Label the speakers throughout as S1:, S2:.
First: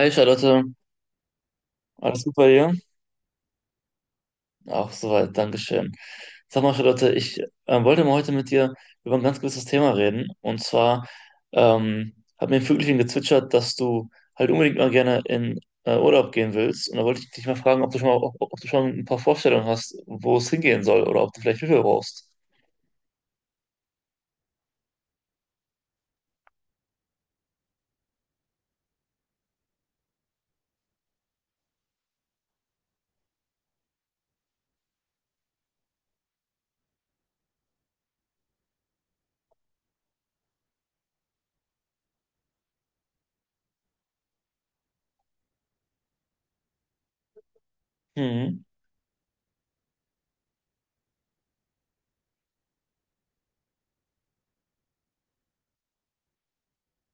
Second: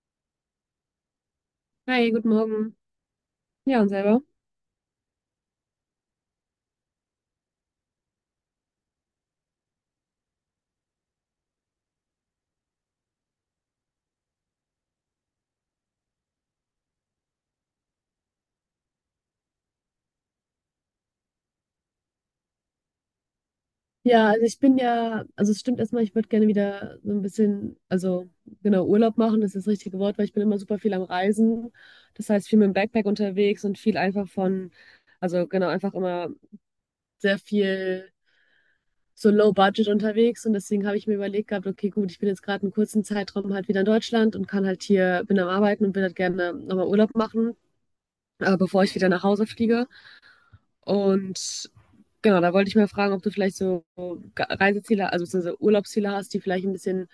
S1: Hi Charlotte,
S2: Hi,
S1: alles
S2: guten
S1: gut bei dir?
S2: Morgen. Ja, und selber?
S1: Auch soweit, Dankeschön. Sag mal Charlotte, ich wollte mal heute mit dir über ein ganz gewisses Thema reden. Und zwar hat mir ein Vögelchen gezwitschert, dass du halt unbedingt mal gerne in Urlaub gehen willst. Und da wollte ich dich mal fragen, ob du schon ein paar Vorstellungen hast, wo es hingehen soll oder ob du vielleicht Hilfe brauchst.
S2: Ja, also es stimmt erstmal, ich würde gerne wieder so ein bisschen, genau, Urlaub machen, das ist das richtige Wort, weil ich bin immer super viel am Reisen. Das heißt, viel mit dem Backpack unterwegs und viel einfach von, also genau, einfach immer sehr viel so low budget unterwegs. Und deswegen habe ich mir überlegt gehabt, okay, gut, ich bin jetzt gerade einen kurzen Zeitraum halt wieder in Deutschland und kann halt hier, bin am Arbeiten und will halt gerne nochmal Urlaub machen,
S1: Mhm.
S2: bevor ich wieder nach Hause fliege. Und genau, da wollte ich mal fragen, ob du vielleicht so Reiseziele, also beziehungsweise Urlaubsziele hast, die vielleicht ein bisschen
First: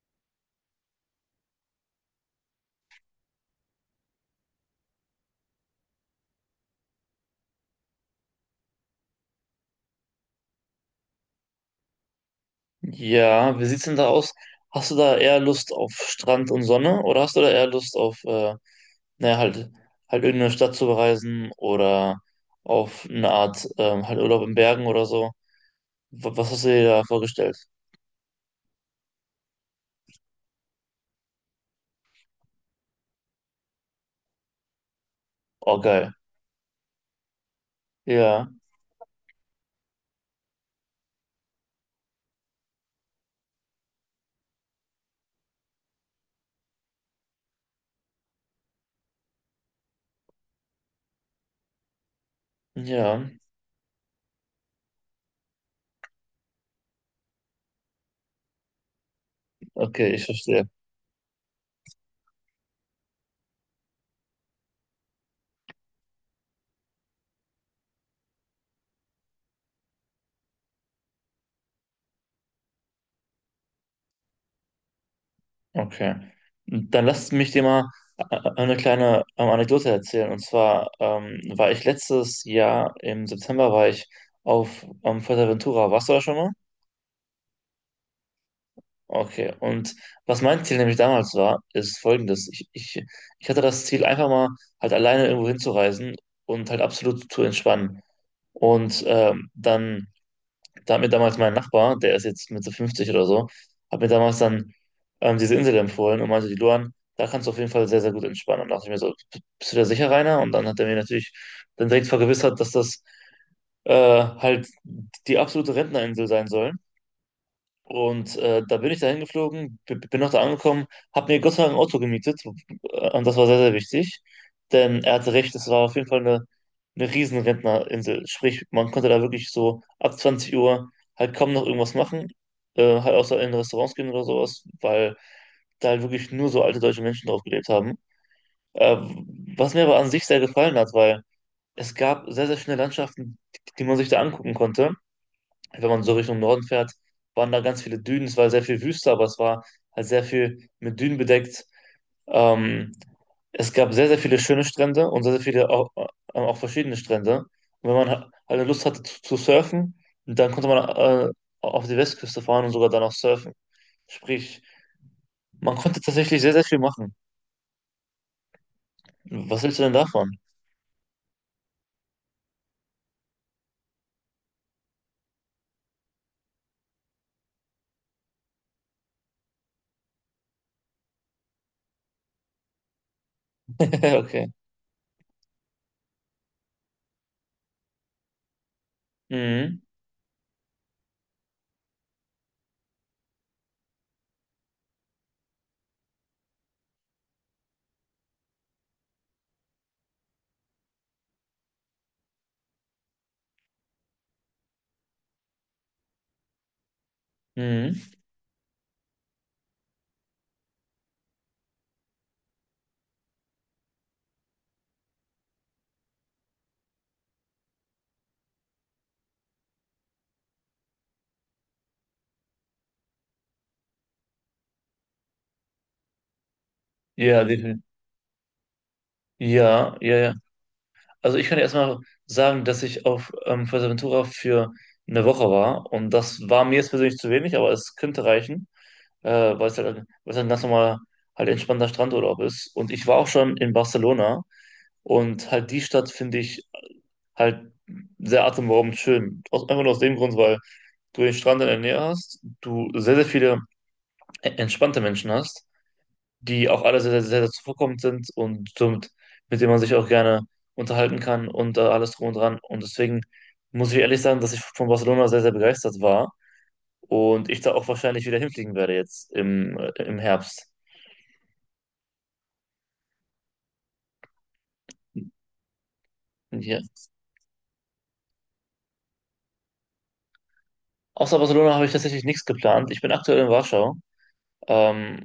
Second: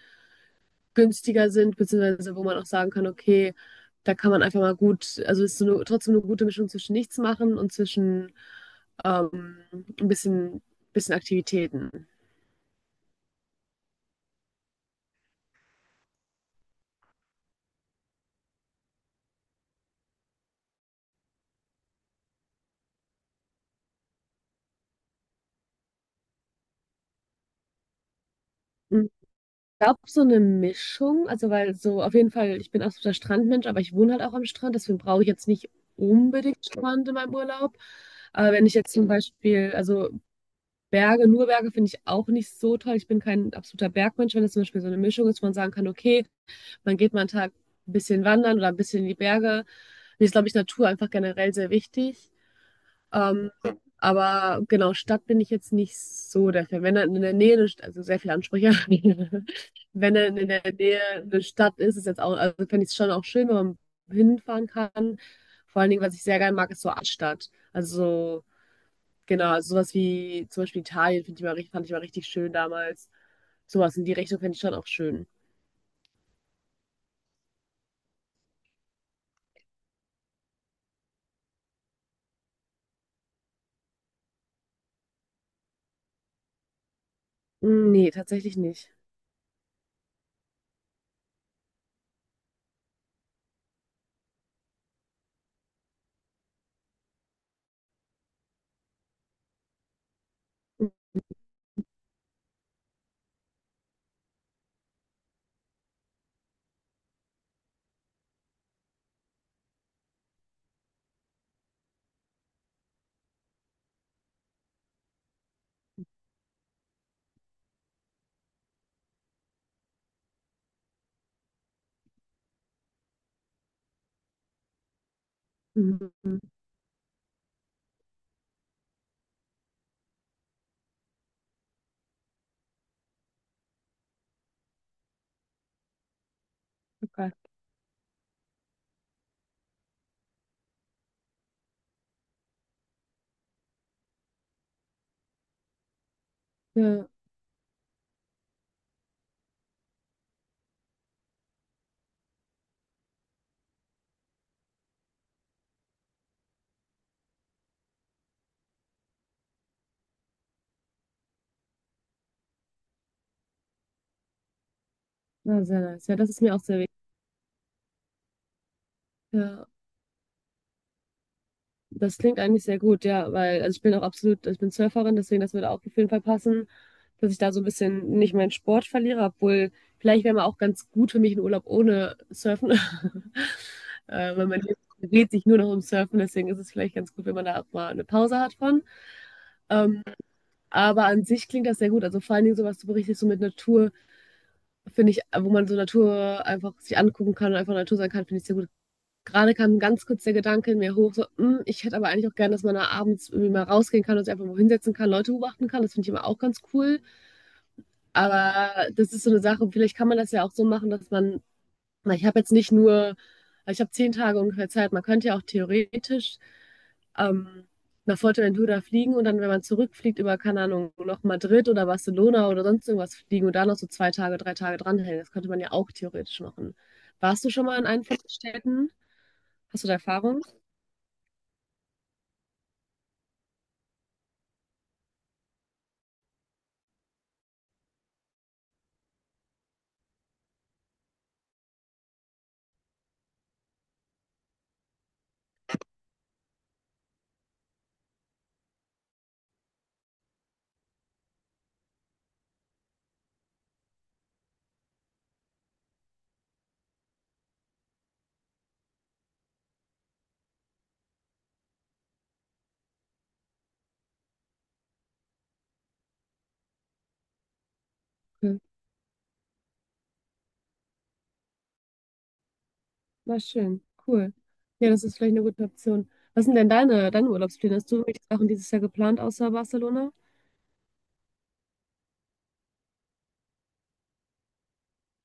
S2: günstiger sind, beziehungsweise wo man auch sagen kann, okay, da kann man einfach mal gut, also es ist so eine, trotzdem eine gute Mischung zwischen nichts machen und zwischen ein bisschen Aktivitäten.
S1: Ja, wie sieht's denn da aus? Hast du da eher Lust auf Strand und Sonne oder hast du da eher Lust auf, naja, halt irgendeine Stadt zu bereisen oder auf eine Art, halt Urlaub in Bergen oder so? Was hast du dir da vorgestellt?
S2: Ich glaube, so eine Mischung, also weil so auf jeden Fall, ich bin absoluter Strandmensch, aber ich wohne halt auch am Strand, deswegen brauche ich jetzt nicht
S1: Oh, geil.
S2: unbedingt Strand in meinem Urlaub.
S1: Ja,
S2: Aber wenn ich jetzt zum Beispiel, also Berge, nur Berge finde ich auch nicht so toll. Ich bin kein absoluter Bergmensch, wenn es zum Beispiel so eine Mischung ist, wo man sagen kann, okay, man geht mal einen Tag ein bisschen wandern oder ein bisschen in die Berge. Mir ist, glaube ich, Natur einfach generell sehr wichtig.
S1: ja,
S2: Ja, aber genau, Stadt bin ich jetzt nicht so der Fan. Wenn dann in der Nähe, eine also sehr viele Ansprüche,
S1: okay,
S2: wenn
S1: ich
S2: dann in der
S1: verstehe.
S2: Nähe eine Stadt ist, ist jetzt auch, also fände ich es schon auch schön, wenn man hinfahren kann. Vor allen Dingen, was ich sehr gerne mag, ist so Altstadt. Also so genau, also sowas wie zum Beispiel Italien finde ich mal, fand ich mal richtig schön damals. Sowas in die Richtung fände ich schon auch schön.
S1: Okay. Dann lass mich dir mal äh, eine kleine Anekdote erzählen. Und zwar war ich letztes Jahr im September, war ich auf Fuerteventura. Warst du da schon mal?
S2: Nee, tatsächlich nicht.
S1: Okay, und was mein Ziel nämlich damals war, ist folgendes. Ich hatte das Ziel, einfach mal halt alleine irgendwo hinzureisen und halt absolut zu entspannen. Und dann, da hat mir damals mein Nachbar, der ist jetzt Mitte 50 oder so, hat mir damals dann diese Insel empfohlen und meinte, die Luan, da kannst du auf jeden Fall sehr, sehr gut entspannen. Und dachte ich mir so: Bist du da sicher, Rainer?" Und dann hat er mir natürlich dann direkt vergewissert, dass das halt die absolute Rentnerinsel sein soll und da bin ich da hingeflogen, bin auch da angekommen, habe mir Gott sei Dank ein Auto gemietet und das war sehr, sehr wichtig, denn er hatte recht, es war auf jeden Fall
S2: Mhm.
S1: eine riesen Rentnerinsel, sprich, man konnte da wirklich so ab 20 Uhr halt kaum noch irgendwas machen, halt außer in Restaurants gehen oder sowas, weil da halt wirklich nur so alte deutsche Menschen
S2: Okay.
S1: drauf gelebt haben. Äh, Was mir aber an sich sehr gefallen hat, weil es gab sehr, sehr schöne Landschaften, die man sich da angucken konnte, wenn man so Richtung Norden fährt,
S2: Ja,
S1: waren da ganz viele Dünen. Es war sehr viel Wüste, aber es war halt sehr viel mit Dünen bedeckt. Ähm, Es gab sehr, sehr viele schöne Strände und sehr, sehr viele auch, auch verschiedene Strände. Und wenn man halt Lust hatte zu surfen, dann konnte man auf die Westküste fahren und sogar dann auch surfen. Sprich,
S2: na,
S1: man
S2: sehr
S1: konnte
S2: nice. Ja, das
S1: tatsächlich
S2: ist
S1: sehr,
S2: mir auch
S1: sehr viel
S2: sehr wichtig.
S1: machen. Was
S2: Ja,
S1: hältst du denn davon?
S2: das klingt eigentlich sehr gut, ja, weil also ich bin auch absolut, also ich bin Surferin, deswegen das würde auch auf jeden Fall passen, dass ich da so ein bisschen nicht meinen Sport verliere, obwohl vielleicht wäre mal auch ganz gut für mich ein Urlaub ohne Surfen.
S1: Okay.
S2: Weil man dreht sich nur noch um Surfen, deswegen ist es vielleicht ganz gut, wenn man da auch mal eine Pause hat von.
S1: Mhm.
S2: Ähm, Aber an sich klingt das sehr gut. Also vor allen Dingen so, was du berichtest, so mit Natur, finde ich, wo man so Natur einfach sich angucken kann und einfach Natur sein kann, finde ich sehr gut. Gerade kam ganz kurz der Gedanke in mir hoch, so, ich hätte aber eigentlich auch gern, dass man da abends irgendwie mal rausgehen kann und sich einfach mal hinsetzen kann, Leute beobachten kann. Das finde ich immer auch ganz cool.
S1: Mhm.
S2: Aber das ist so eine Sache, vielleicht kann man das ja auch so machen, dass man weil ich habe jetzt nicht nur, also ich habe 10 Tage ungefähr Zeit. Man könnte ja auch theoretisch ähm, nach Fuerteventura fliegen und dann, wenn man zurückfliegt, über, keine Ahnung, noch Madrid oder Barcelona oder sonst irgendwas fliegen und da noch so 2 Tage, 3 Tage dranhängen. Das könnte man ja auch theoretisch machen. Warst
S1: Ja,
S2: du schon mal
S1: definitiv.
S2: in einem von den Städten? Hast du da
S1: Ja, ja, ja.
S2: Erfahrung?
S1: Also ich kann erstmal sagen, dass ich auf Fuerteventura für eine Woche war und das war mir jetzt persönlich zu wenig, aber es könnte reichen, weil es halt ein ganz normaler, halt entspannter Strandurlaub ist. Und ich war auch schon in Barcelona und halt die Stadt finde ich halt sehr atemberaubend schön. Aus, einfach nur aus dem Grund, weil du den Strand in der Nähe hast, du sehr, sehr viele entspannte Menschen hast, die auch alle sehr, sehr, sehr zuvorkommend sind und somit, mit denen man sich auch gerne unterhalten kann und alles drum und dran. Und deswegen muss ich ehrlich sagen, dass ich von Barcelona sehr, sehr begeistert war und ich da auch wahrscheinlich wieder
S2: Okay.
S1: hinfliegen werde jetzt im Herbst.
S2: Na schön, cool. Ja, das ist vielleicht eine gute Option. Was sind denn
S1: Ja.
S2: deine Urlaubspläne? Hast du irgendwelche Sachen dieses Jahr geplant außer Barcelona?
S1: Außer Barcelona habe ich tatsächlich nichts geplant. Ich bin aktuell in Warschau.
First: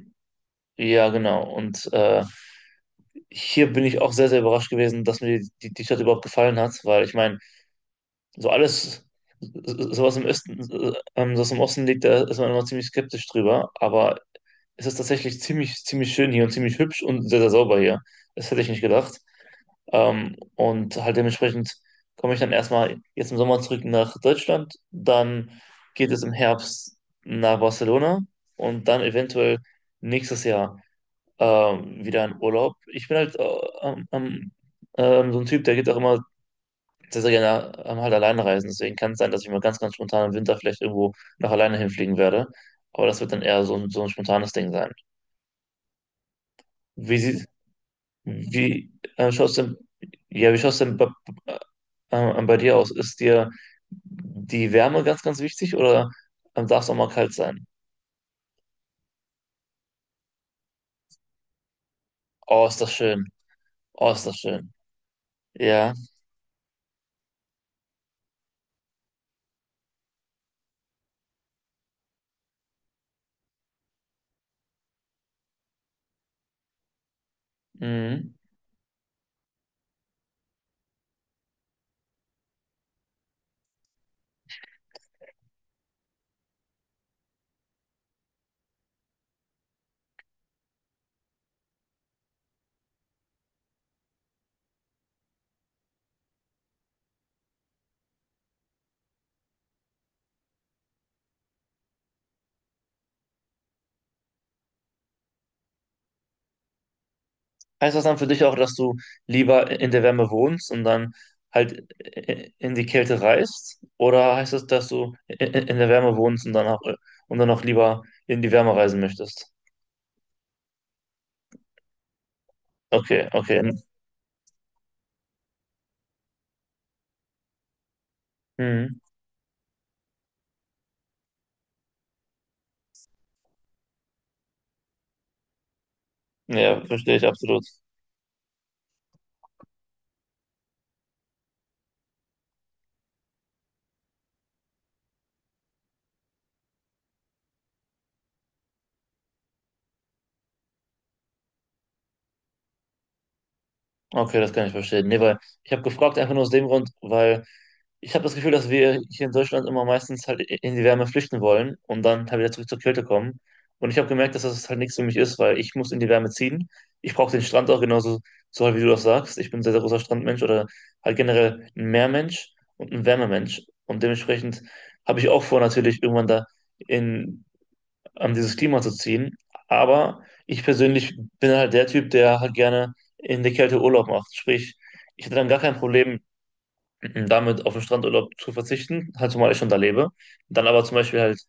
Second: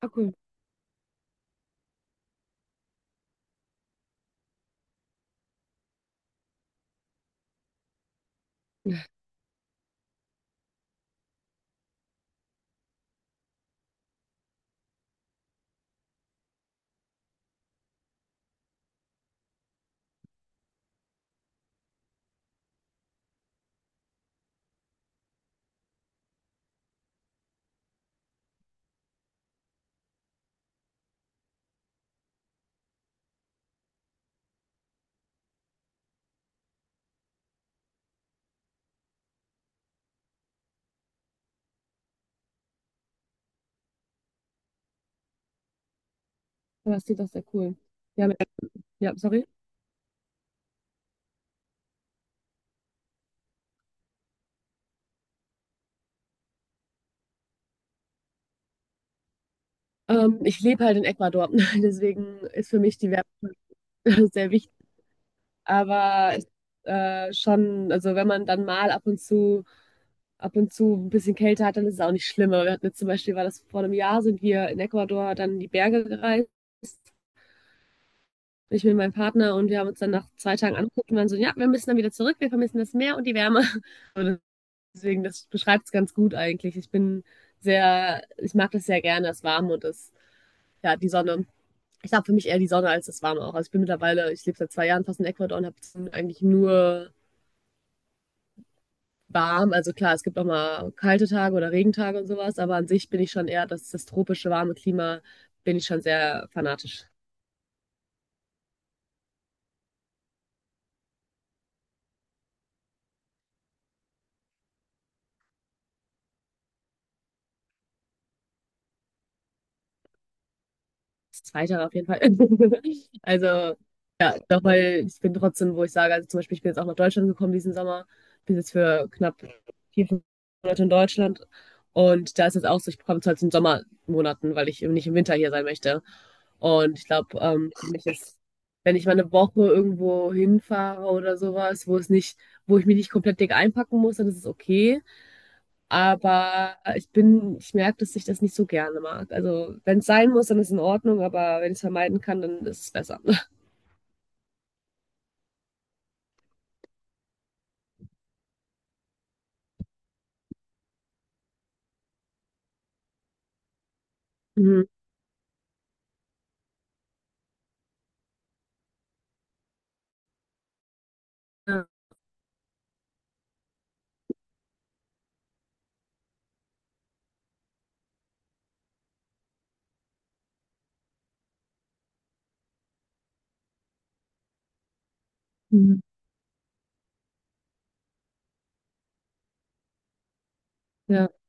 S2: Ah, cool.
S1: ja, genau. Und hier bin ich auch sehr, sehr überrascht gewesen, dass mir die Stadt überhaupt gefallen hat, weil ich meine, so alles, sowas im Osten, das im Osten liegt, da ist man immer ziemlich skeptisch drüber. Aber es ist tatsächlich ziemlich, ziemlich schön hier und ziemlich hübsch und sehr, sehr sauber hier. Das hätte ich nicht gedacht. Und halt dementsprechend komme ich dann erstmal jetzt im Sommer zurück nach Deutschland. Dann geht es im Herbst nach Barcelona und dann eventuell nächstes Jahr wieder in Urlaub. Ich bin halt ähm, so ein Typ, der geht auch immer sehr, sehr gerne halt alleine reisen. Deswegen kann es sein, dass ich mal ganz, ganz spontan im Winter vielleicht irgendwo noch alleine hinfliegen werde. Aber das wird dann eher so ein spontanes Ding sein.
S2: Ja, das
S1: Wie
S2: klingt doch sehr
S1: sieht,
S2: cool. Ja, mit,
S1: wie
S2: ja,
S1: äh,
S2: sorry.
S1: schaut's denn, ja, Wie schaut's denn äh, bei dir aus? Ist dir die Wärme ganz, ganz wichtig oder darf es auch mal kalt sein?
S2: Ich lebe halt in Ecuador, deswegen
S1: Oh,
S2: ist für
S1: ist das
S2: mich die
S1: schön.
S2: Werbung
S1: Oh, ist das
S2: sehr wichtig.
S1: schön. Ja.
S2: Aber es, schon, also wenn man dann mal ab und zu ein bisschen Kälte hat, dann ist es auch nicht schlimm. Aber wir hatten jetzt zum Beispiel, war das vor einem Jahr, sind wir in Ecuador dann in die Berge gereist.
S1: Mhm.
S2: Ich mit meinem Partner und wir haben uns dann nach 2 Tagen angeguckt und waren so, ja, wir müssen dann wieder zurück, wir vermissen das Meer und die Wärme. Und deswegen, das beschreibt es ganz gut eigentlich. Ich bin sehr, ich mag das sehr gerne, das Warme und das, ja, die Sonne. Ich habe für mich eher die Sonne als das Warme auch. Also ich bin mittlerweile, ich lebe seit 2 Jahren fast in Ecuador und habe eigentlich nur warm. Also klar, es gibt auch mal kalte Tage oder Regentage und sowas, aber an sich bin ich schon eher, das, das tropische warme Klima, bin ich schon sehr fanatisch.
S1: Heißt das dann für dich auch, dass du lieber in der Wärme wohnst und dann halt in die Kälte reist? Oder heißt das, dass du in der Wärme wohnst und dann auch lieber in die Wärme reisen möchtest?
S2: Das Zweite auf jeden Fall.
S1: Okay, okay.
S2: Also doch, weil ich bin trotzdem, wo ich sage, also zum Beispiel, ich bin jetzt auch nach Deutschland gekommen diesen Sommer, bin jetzt
S1: Mhm.
S2: für knapp 4, 5 Monate in Deutschland und da ist es auch so, ich komme zwar zu den Sommermonaten, weil ich eben nicht im Winter hier sein möchte.
S1: Ja,
S2: Und ich
S1: verstehe ich
S2: glaube,
S1: absolut.
S2: für mich ist, wenn ich mal eine Woche irgendwo hinfahre oder sowas, wo es nicht, wo ich mich nicht komplett dick einpacken muss, dann ist es okay. Aber ich bin, ich merke, dass ich das nicht so gerne mag. Also wenn es sein muss, dann ist es in Ordnung, aber wenn ich es vermeiden kann, dann ist es besser.
S1: Okay, das kann ich verstehen. Nee, weil ich habe gefragt einfach nur aus dem Grund, weil ich habe das Gefühl, dass wir hier in Deutschland immer meistens halt in die Wärme flüchten wollen und dann halt wieder zurück zur Kälte kommen. Und ich habe gemerkt, dass das halt
S2: Mhm.
S1: nichts für mich ist, weil ich muss in die Wärme ziehen. Ich brauche den Strand auch genauso, so halt wie du das sagst. Ich bin ein sehr, sehr großer Strandmensch oder halt generell ein
S2: Ja.
S1: Meermensch und ein Wärmemensch. Und dementsprechend habe ich auch vor, natürlich irgendwann da in dieses Klima zu ziehen. Aber ich persönlich bin halt der Typ, der halt gerne in der Kälte Urlaub macht. Sprich, ich hätte dann gar kein
S2: Mhm.
S1: Problem damit, auf den Strandurlaub zu verzichten, halt zumal ich schon da lebe. Dann aber zum Beispiel
S2: Ja.
S1: halt,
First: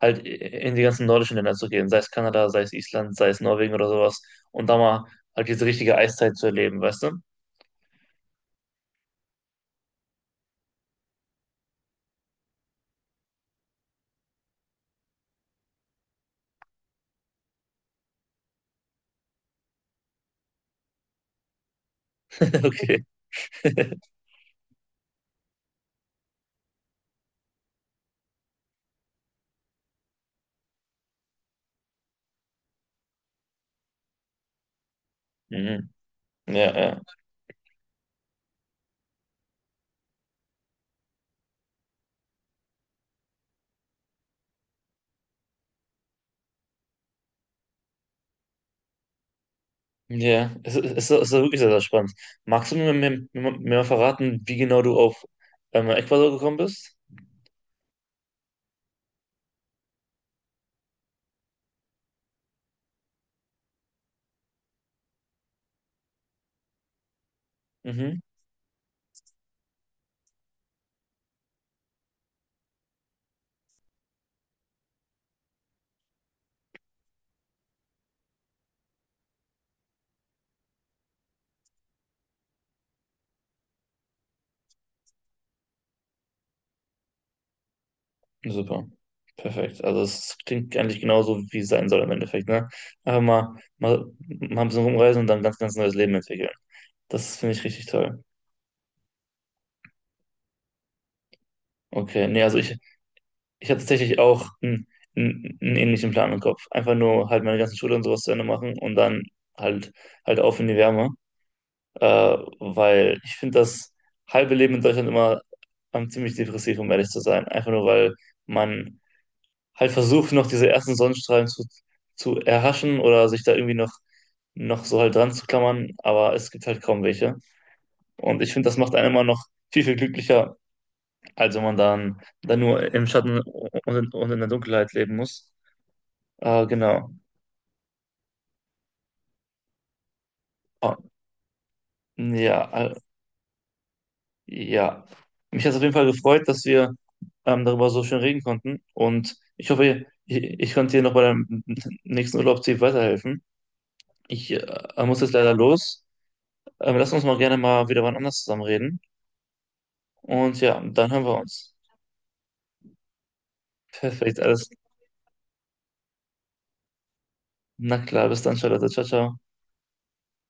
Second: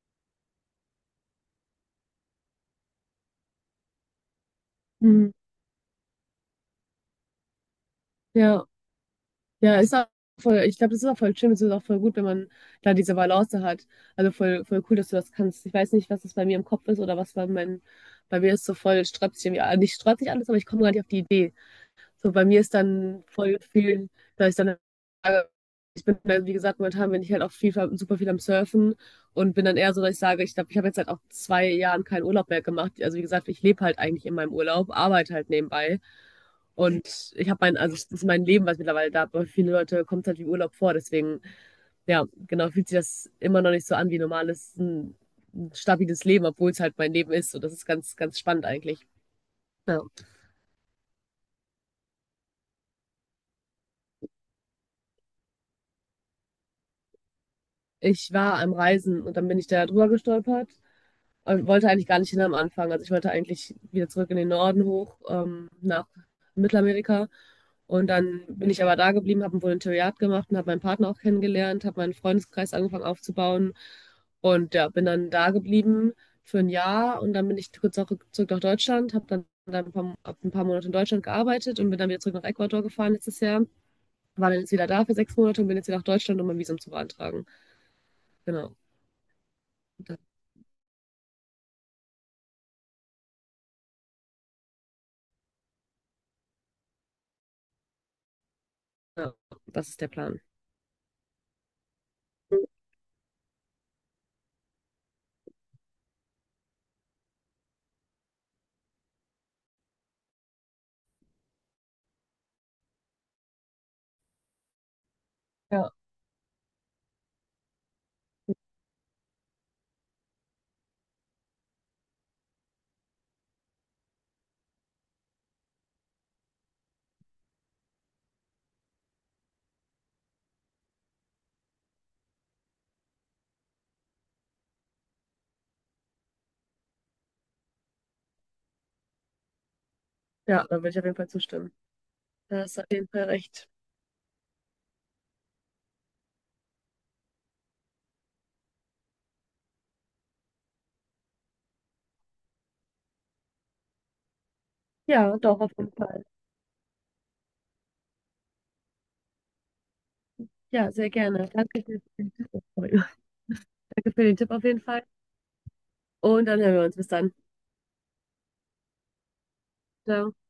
S1: halt in die ganzen nordischen Länder zu gehen, sei es Kanada, sei es Island, sei es Norwegen oder sowas. Und da mal
S2: Mhm.
S1: halt diese richtige Eiszeit zu erleben, weißt du?
S2: Ja. Ja, ist auch voll, ich glaube, das ist auch voll schön. Das ist auch voll gut, wenn man da diese Balance hat. Also voll, voll cool, dass du das kannst. Ich weiß nicht, was das bei mir im Kopf ist oder was bei meinem, bei mir ist so voll strapaziert, irgendwie- nicht strapaziert alles, aber ich komme gar nicht auf die Idee. So, bei mir ist
S1: Okay.
S2: dann voll viel, da ist dann ich bin, dann, wie gesagt, momentan bin ich halt auch viel, super viel am Surfen und bin dann eher so, dass ich sage, ich glaube, ich habe jetzt halt auch 2 Jahren keinen Urlaub mehr gemacht. Also wie gesagt, ich lebe halt eigentlich in meinem Urlaub, arbeite halt
S1: Mhm.
S2: nebenbei.
S1: Ja, ja.
S2: Und ich habe mein, also das ist mein Leben, was mittlerweile da, aber für viele Leute kommt es halt wie Urlaub vor. Deswegen, ja, genau, fühlt sich das immer noch nicht so an wie normales, ein stabiles Leben, obwohl es halt mein Leben ist. Und das ist ganz, ganz spannend eigentlich. Ja.
S1: Ja, wirklich sehr, sehr spannend. Magst du mir mal verraten, wie genau du auf Ecuador gekommen bist?
S2: Ich war am Reisen und dann bin ich da drüber gestolpert und wollte eigentlich gar nicht hin am Anfang. Also ich wollte eigentlich wieder zurück in den Norden hoch, nach Mittelamerika. Und
S1: Mhm,
S2: dann bin ich aber da geblieben, habe ein Volontariat gemacht und habe meinen Partner auch kennengelernt, habe meinen Freundeskreis angefangen aufzubauen und ja, bin dann da geblieben für ein Jahr und dann bin ich kurz auch zurück nach Deutschland, habe dann, dann ein paar, hab ein paar Monate in Deutschland gearbeitet und bin dann wieder zurück nach Ecuador gefahren letztes Jahr, war dann jetzt wieder da für 6 Monate und bin jetzt wieder nach Deutschland, um mein Visum zu beantragen. Genau.
S1: super. Perfekt. Also es klingt eigentlich genauso, wie es sein soll im Endeffekt, ne? Einfach mal ein bisschen rumreisen und dann ein ganz, ganz neues Leben entwickeln. Das finde ich richtig toll.
S2: Ja. Das ist der Plan.
S1: Okay, nee, also ich hatte tatsächlich auch einen ähnlichen Plan im Kopf. Einfach nur halt meine ganze Schule und sowas zu Ende machen und dann halt, halt auf in die Wärme. Weil ich finde das halbe Leben in Deutschland immer
S2: Ja,
S1: ziemlich depressiv, um ehrlich zu sein. Einfach nur, weil man halt versucht, noch diese ersten Sonnenstrahlen zu erhaschen oder sich da irgendwie noch so halt dran zu klammern, aber es gibt halt kaum welche. Und ich finde, das macht einen immer noch viel, viel glücklicher, als wenn man dann nur im Schatten und in der Dunkelheit leben muss. Genau.
S2: ja, da würde
S1: Ah,
S2: ich auf jeden Fall zustimmen. Da
S1: ja,
S2: hast du auf jeden Fall recht.
S1: ja, mich hat es auf jeden Fall gefreut, dass wir darüber so schön reden konnten. Und ich hoffe, ich konnte dir noch bei deinem nächsten Urlaubsziel weiterhelfen. Ich muss jetzt
S2: Ja,
S1: leider
S2: doch, auf jeden
S1: los.
S2: Fall.
S1: Lass uns mal gerne mal wieder wann anders zusammen reden. Und ja,
S2: Ja,
S1: dann
S2: sehr
S1: hören wir
S2: gerne.
S1: uns.
S2: Danke für den Tipp. Sorry. Danke für den
S1: Perfekt,
S2: Tipp auf
S1: alles.
S2: jeden Fall. Und dann hören wir uns. Bis dann.
S1: Na klar, bis dann, Charlotte. Ciao, ciao.
S2: Ciao.